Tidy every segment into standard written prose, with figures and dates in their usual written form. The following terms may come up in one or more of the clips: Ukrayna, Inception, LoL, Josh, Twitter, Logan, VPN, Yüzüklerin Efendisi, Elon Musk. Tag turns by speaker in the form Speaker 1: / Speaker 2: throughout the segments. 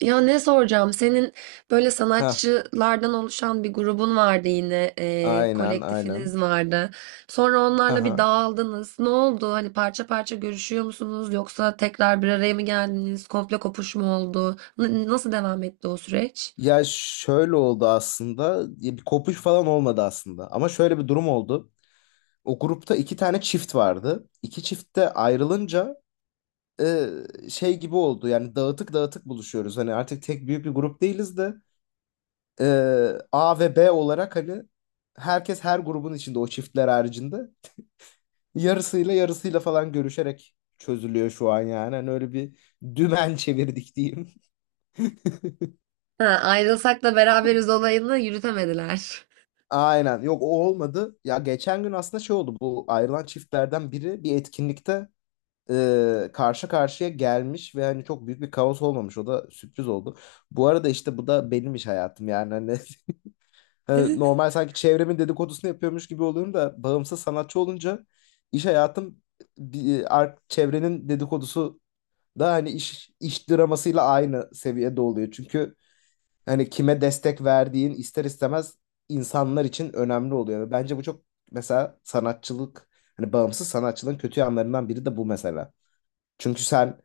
Speaker 1: Ya ne soracağım? Senin böyle
Speaker 2: Ha,
Speaker 1: sanatçılardan oluşan bir grubun vardı yine,
Speaker 2: aynen aynen.
Speaker 1: kolektifiniz vardı. Sonra
Speaker 2: Ha
Speaker 1: onlarla
Speaker 2: ha.
Speaker 1: bir dağıldınız. Ne oldu? Hani parça parça görüşüyor musunuz? Yoksa tekrar bir araya mı geldiniz? Komple kopuş mu oldu? Nasıl devam etti o süreç?
Speaker 2: Ya şöyle oldu aslında. Ya bir kopuş falan olmadı aslında. Ama şöyle bir durum oldu. O grupta iki tane çift vardı. İki çift de ayrılınca e, şey gibi oldu. Yani dağıtık dağıtık buluşuyoruz. Hani artık tek büyük bir grup değiliz de e, A ve B olarak hani herkes her grubun içinde o çiftler haricinde yarısıyla yarısıyla falan görüşerek çözülüyor şu an yani. Hani öyle bir dümen çevirdik diyeyim.
Speaker 1: Ha, ayrılsak da beraberiz olayını yürütemediler.
Speaker 2: Aynen. Yok, o olmadı. Ya geçen gün aslında şey oldu. Bu ayrılan çiftlerden biri bir etkinlikte karşı karşıya gelmiş ve hani çok büyük bir kaos olmamış. O da sürpriz oldu. Bu arada işte bu da benim iş hayatım yani. Hani, normal sanki çevremin dedikodusunu yapıyormuş gibi oluyorum da bağımsız sanatçı olunca iş hayatım çevrenin dedikodusu da hani iş dramasıyla aynı seviyede oluyor. Çünkü hani kime destek verdiğin ister istemez insanlar için önemli oluyor. Ve bence bu çok, mesela sanatçılık, hani bağımsız sanatçılığın kötü yanlarından biri de bu mesela. Çünkü sen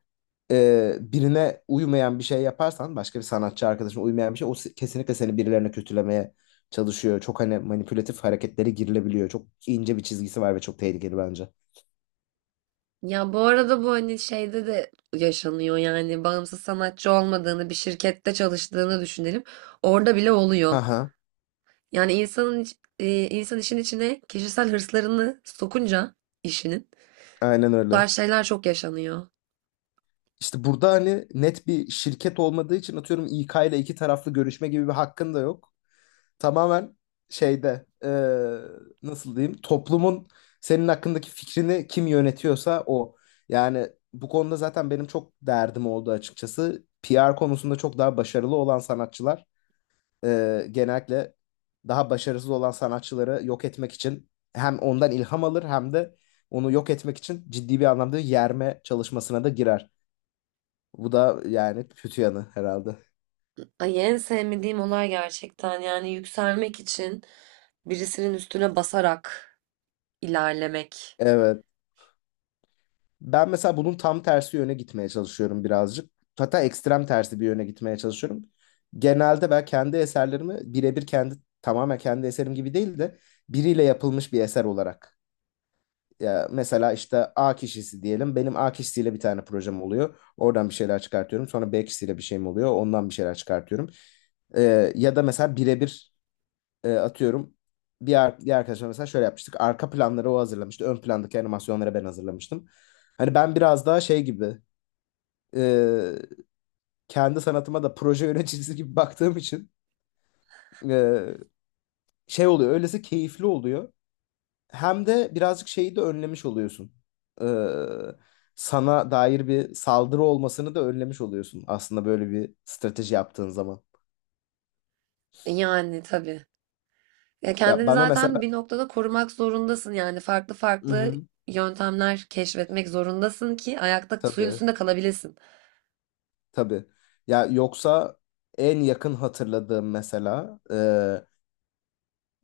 Speaker 2: birine uymayan bir şey yaparsan, başka bir sanatçı arkadaşına uymayan bir şey, kesinlikle seni birilerine kötülemeye çalışıyor. Çok hani manipülatif hareketlere girilebiliyor. Çok ince bir çizgisi var ve çok tehlikeli bence.
Speaker 1: Ya bu arada bu hani şeyde de yaşanıyor yani bağımsız sanatçı olmadığını bir şirkette çalıştığını düşünelim. Orada bile oluyor.
Speaker 2: Aha,
Speaker 1: Yani insan işin içine kişisel hırslarını sokunca işinin
Speaker 2: aynen
Speaker 1: bu
Speaker 2: öyle.
Speaker 1: tarz şeyler çok yaşanıyor.
Speaker 2: İşte burada hani net bir şirket olmadığı için, atıyorum, İK ile iki taraflı görüşme gibi bir hakkın da yok. Tamamen şeyde, nasıl diyeyim, toplumun senin hakkındaki fikrini kim yönetiyorsa o. Yani bu konuda zaten benim çok derdim oldu açıkçası. PR konusunda çok daha başarılı olan sanatçılar genellikle daha başarısız olan sanatçıları yok etmek için hem ondan ilham alır hem de onu yok etmek için ciddi bir anlamda yerme çalışmasına da girer. Bu da yani kötü yanı herhalde.
Speaker 1: Ay en sevmediğim olay gerçekten yani yükselmek için birisinin üstüne basarak ilerlemek.
Speaker 2: Evet. Ben mesela bunun tam tersi yöne gitmeye çalışıyorum birazcık. Hatta ekstrem tersi bir yöne gitmeye çalışıyorum. Genelde ben kendi eserlerimi birebir kendi, tamamen kendi eserim gibi değil de biriyle yapılmış bir eser olarak. Ya mesela işte A kişisi diyelim. Benim A kişisiyle bir tane projem oluyor. Oradan bir şeyler çıkartıyorum. Sonra B kişisiyle bir şeyim oluyor. Ondan bir şeyler çıkartıyorum. Ya da mesela birebir, atıyorum, bir arkadaşımla mesela şöyle yapmıştık. Arka planları o hazırlamıştı. Ön plandaki animasyonları ben hazırlamıştım. Hani ben biraz daha şey gibi, e, kendi sanatıma da proje yöneticisi gibi baktığım için e, şey oluyor. Öylesi keyifli oluyor. Hem de birazcık şeyi de önlemiş oluyorsun. E, sana dair bir saldırı olmasını da önlemiş oluyorsun aslında, böyle bir strateji yaptığın zaman.
Speaker 1: E yani tabii. Ya
Speaker 2: Ya
Speaker 1: kendini
Speaker 2: bana mesela.
Speaker 1: zaten bir noktada korumak zorundasın yani farklı
Speaker 2: Hı
Speaker 1: farklı
Speaker 2: hı.
Speaker 1: yöntemler keşfetmek zorundasın ki ayakta suyun
Speaker 2: Tabii.
Speaker 1: üstünde kalabilesin.
Speaker 2: Tabii. Ya yoksa en yakın hatırladığım, mesela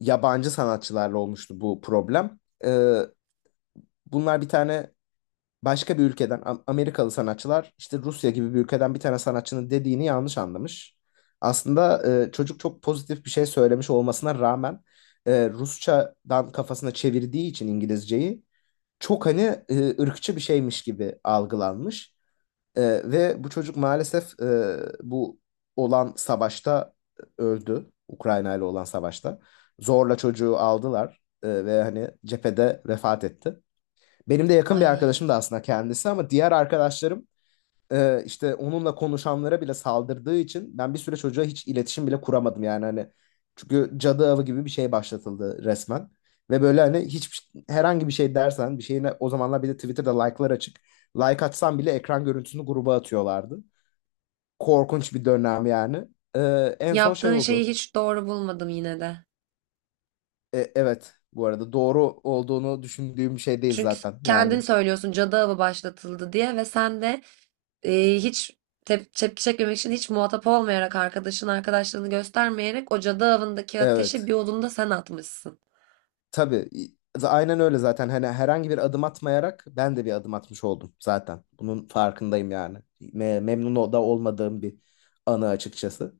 Speaker 2: yabancı sanatçılarla olmuştu bu problem. E, bunlar bir tane başka bir ülkeden Amerikalı sanatçılar, işte Rusya gibi bir ülkeden bir tane sanatçının dediğini yanlış anlamış. Aslında çocuk çok pozitif bir şey söylemiş olmasına rağmen Rusçadan kafasına çevirdiği için İngilizceyi, çok hani ırkçı bir şeymiş gibi algılanmış. Ee, ve bu çocuk maalesef bu olan savaşta öldü. Ukrayna ile olan savaşta. Zorla çocuğu aldılar ve hani cephede vefat etti. Benim de yakın bir arkadaşım da
Speaker 1: Ay
Speaker 2: aslında kendisi, ama diğer arkadaşlarım işte onunla konuşanlara bile saldırdığı için ben bir süre çocuğa hiç iletişim bile kuramadım yani hani, çünkü cadı avı gibi bir şey başlatıldı resmen. Ve böyle hani hiç herhangi bir şey dersen bir şeyine, o zamanlar bir de Twitter'da like'lar açık, like atsan bile ekran görüntüsünü gruba atıyorlardı. Korkunç bir dönem yani. E, en son şey
Speaker 1: yaptığın şeyi
Speaker 2: oldu.
Speaker 1: hiç doğru bulmadım yine de.
Speaker 2: Evet, bu arada doğru olduğunu düşündüğüm şey değil
Speaker 1: Çünkü
Speaker 2: zaten
Speaker 1: kendin
Speaker 2: yani.
Speaker 1: söylüyorsun cadı avı başlatıldı diye ve sen de hiç tepki çekmemek için hiç muhatap olmayarak arkadaşın arkadaşlığını göstermeyerek o cadı avındaki ateşi
Speaker 2: Evet.
Speaker 1: bir odunda sen atmışsın.
Speaker 2: Tabii. Aynen öyle zaten. Hani herhangi bir adım atmayarak ben de bir adım atmış oldum zaten. Bunun farkındayım yani. Memnun da olmadığım bir anı açıkçası.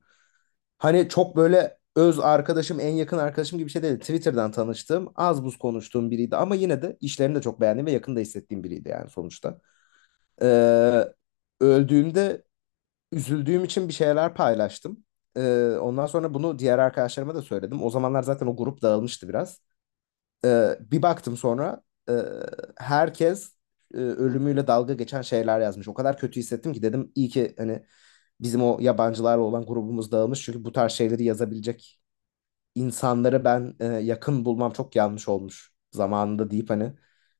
Speaker 2: Hani çok böyle öz arkadaşım, en yakın arkadaşım gibi bir şey değil. Twitter'dan tanıştığım, az buz konuştuğum biriydi, ama yine de işlerini de çok beğendiğim ve yakında hissettiğim biriydi yani sonuçta. Ee, öldüğümde üzüldüğüm için bir şeyler paylaştım. Ondan sonra bunu diğer arkadaşlarıma da söyledim. O zamanlar zaten o grup dağılmıştı biraz. Bir baktım sonra, e, herkes ölümüyle dalga geçen şeyler yazmış. O kadar kötü hissettim ki dedim, iyi ki hani bizim o yabancılarla olan grubumuz dağılmış. Çünkü bu tarz şeyleri yazabilecek insanları ben yakın bulmam çok yanlış olmuş zamanında, deyip hani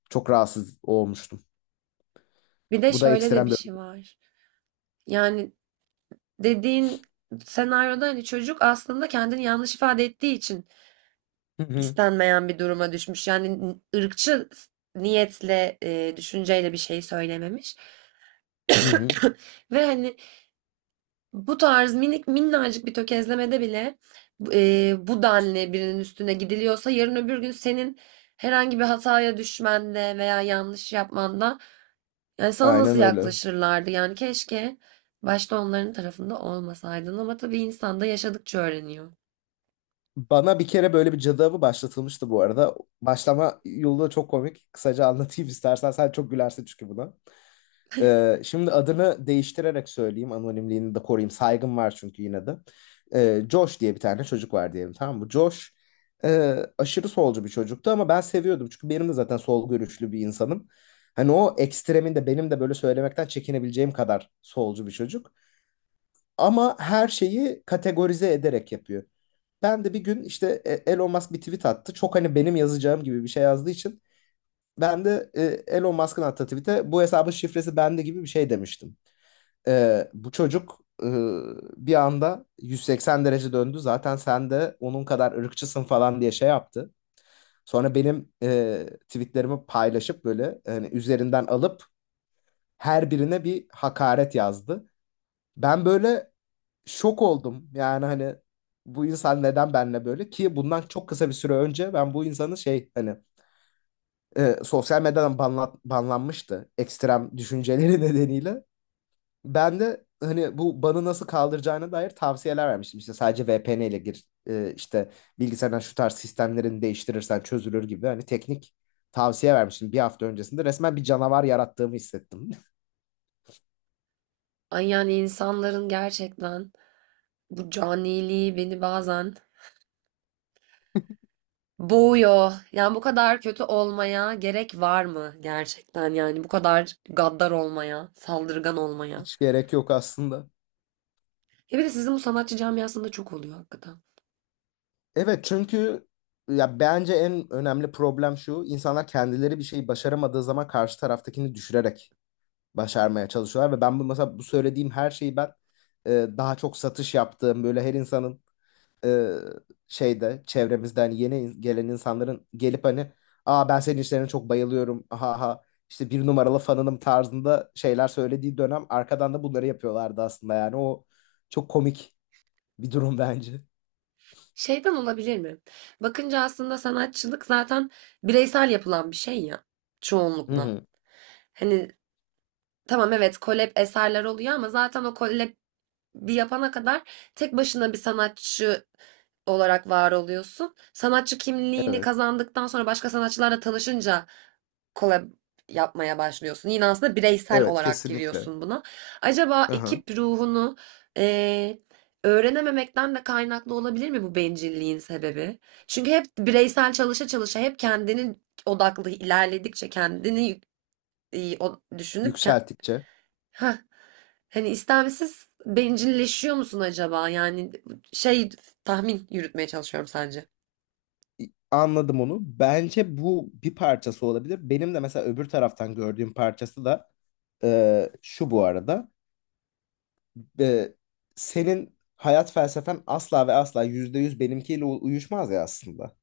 Speaker 2: çok rahatsız olmuştum.
Speaker 1: Bir de
Speaker 2: Bu da
Speaker 1: şöyle de
Speaker 2: ekstrem
Speaker 1: bir
Speaker 2: bir...
Speaker 1: şey var. Yani dediğin senaryoda hani çocuk aslında kendini yanlış ifade ettiği için
Speaker 2: Hı hı,
Speaker 1: istenmeyen bir duruma düşmüş. Yani ırkçı niyetle, düşünceyle bir şey söylememiş.
Speaker 2: hı hı.
Speaker 1: Ve hani bu tarz minik minnacık bir tökezlemede bile, bu denli birinin üstüne gidiliyorsa yarın öbür gün senin herhangi bir hataya düşmende veya yanlış yapmanda yani sana nasıl
Speaker 2: Aynen öyle.
Speaker 1: yaklaşırlardı? Yani keşke başta onların tarafında olmasaydın ama tabii insan da yaşadıkça öğreniyor.
Speaker 2: Bana bir kere böyle bir cadı avı başlatılmıştı bu arada. Başlama yolu da çok komik. Kısaca anlatayım istersen. Sen çok gülersin çünkü buna. Şimdi adını değiştirerek söyleyeyim. Anonimliğini de koruyayım. Saygım var çünkü yine de. Josh diye bir tane çocuk var diyelim, tamam mı? Josh aşırı solcu bir çocuktu ama ben seviyordum. Çünkü benim de zaten sol görüşlü bir insanım. Hani o ekstreminde, benim de böyle söylemekten çekinebileceğim kadar solcu bir çocuk. Ama her şeyi kategorize ederek yapıyor. Ben de bir gün işte, Elon Musk bir tweet attı. Çok hani benim yazacağım gibi bir şey yazdığı için ben de Elon Musk'ın attığı tweet'e "bu hesabın şifresi bende" gibi bir şey demiştim. Bu çocuk bir anda 180 derece döndü. "Zaten sen de onun kadar ırkçısın" falan diye şey yaptı. Sonra benim tweetlerimi paylaşıp böyle hani üzerinden alıp her birine bir hakaret yazdı. Ben böyle şok oldum. Yani hani bu insan neden benimle böyle? Ki bundan çok kısa bir süre önce ben bu insanı şey hani sosyal medyadan banlanmıştı ekstrem düşünceleri nedeniyle. Ben de hani bu banı nasıl kaldıracağına dair tavsiyeler vermiştim. İşte sadece VPN ile gir, işte bilgisayardan şu tarz sistemlerini değiştirirsen çözülür gibi hani teknik tavsiye vermiştim bir hafta öncesinde. Resmen bir canavar yarattığımı hissettim.
Speaker 1: Ay yani insanların gerçekten bu caniliği beni bazen boğuyor. Yani bu kadar kötü olmaya gerek var mı gerçekten yani bu kadar gaddar olmaya, saldırgan olmaya.
Speaker 2: Hiç gerek yok aslında.
Speaker 1: Ya bir de sizin bu sanatçı camiasında çok oluyor hakikaten.
Speaker 2: Evet, çünkü ya bence en önemli problem şu. İnsanlar kendileri bir şeyi başaramadığı zaman karşı taraftakini düşürerek başarmaya çalışıyorlar. Ve ben bu, mesela bu söylediğim her şeyi ben e, daha çok satış yaptığım böyle her insanın, e, şeyde, çevremizden yeni gelen insanların gelip hani, "aa ben senin işlerine çok bayılıyorum, ha ha, işte bir numaralı fanınım" tarzında şeyler söylediği dönem, arkadan da bunları yapıyorlardı aslında. Yani o çok komik bir durum bence.
Speaker 1: Şeyden olabilir mi? Bakınca aslında sanatçılık zaten bireysel yapılan bir şey ya,
Speaker 2: Hı
Speaker 1: çoğunlukla.
Speaker 2: hı.
Speaker 1: Hani tamam, evet, kolab eserler oluyor ama zaten o kolab bir yapana kadar tek başına bir sanatçı olarak var oluyorsun. Sanatçı kimliğini
Speaker 2: Evet.
Speaker 1: kazandıktan sonra başka sanatçılarla tanışınca kolab yapmaya başlıyorsun. Yine aslında bireysel
Speaker 2: Evet,
Speaker 1: olarak
Speaker 2: kesinlikle.
Speaker 1: giriyorsun buna. Acaba
Speaker 2: Aha.
Speaker 1: ekip ruhunu eee, öğrenememekten de kaynaklı olabilir mi bu bencilliğin sebebi? Çünkü hep bireysel çalışa çalışa hep kendini odaklı ilerledikçe kendini düşünüp
Speaker 2: Yükselttikçe.
Speaker 1: heh. Hani istemsiz bencilleşiyor musun acaba? Yani şey, tahmin yürütmeye çalışıyorum sence.
Speaker 2: Anladım onu. Bence bu bir parçası olabilir. Benim de mesela öbür taraftan gördüğüm parçası da şu, bu arada. e, senin hayat felsefen asla ve asla %100 benimkiyle uyuşmaz ya aslında.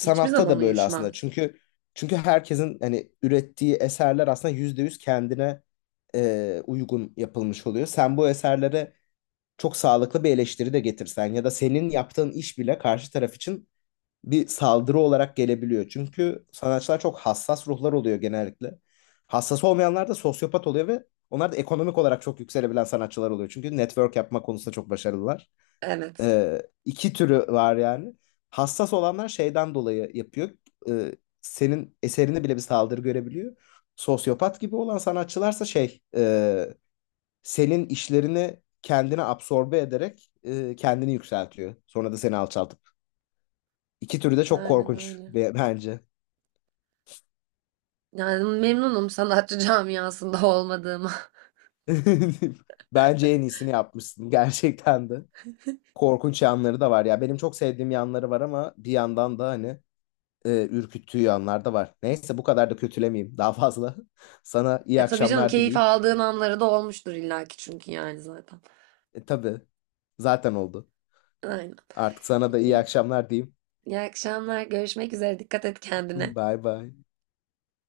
Speaker 1: Hiçbir zaman
Speaker 2: da böyle aslında.
Speaker 1: uyuşmaz.
Speaker 2: Çünkü herkesin hani ürettiği eserler aslında %100 kendine uygun yapılmış oluyor. Sen bu eserlere çok sağlıklı bir eleştiri de getirsen, ya da senin yaptığın iş bile karşı taraf için bir saldırı olarak gelebiliyor. Çünkü sanatçılar çok hassas ruhlar oluyor genellikle. Hassas olmayanlar da sosyopat oluyor, ve onlar da ekonomik olarak çok yükselebilen sanatçılar oluyor. Çünkü network yapma konusunda çok başarılılar.
Speaker 1: Evet.
Speaker 2: İki türü var yani. Hassas olanlar şeyden dolayı yapıyor. Ee, senin eserini bile bir saldırı görebiliyor. Sosyopat gibi olan sanatçılarsa şey, senin işlerini kendine absorbe ederek kendini yükseltiyor. Sonra da seni alçaltıp... İki türü de çok
Speaker 1: Aynen
Speaker 2: korkunç
Speaker 1: öyle.
Speaker 2: bence.
Speaker 1: Yani memnunum sanatçı camiasında olmadığıma.
Speaker 2: Bence en iyisini yapmışsın gerçekten de. Korkunç yanları da var ya. Benim çok sevdiğim yanları var ama bir yandan da hani ürküttüğü yanlar da var. Neyse, bu kadar da kötülemeyeyim daha fazla. Sana iyi
Speaker 1: E tabii canım,
Speaker 2: akşamlar
Speaker 1: keyif
Speaker 2: dileyip,
Speaker 1: aldığın anları da olmuştur illaki çünkü yani zaten.
Speaker 2: tabii zaten oldu.
Speaker 1: Aynen.
Speaker 2: Artık sana da iyi
Speaker 1: Peki.
Speaker 2: akşamlar diyeyim.
Speaker 1: İyi akşamlar. Görüşmek üzere. Dikkat et kendine.
Speaker 2: Bye bye.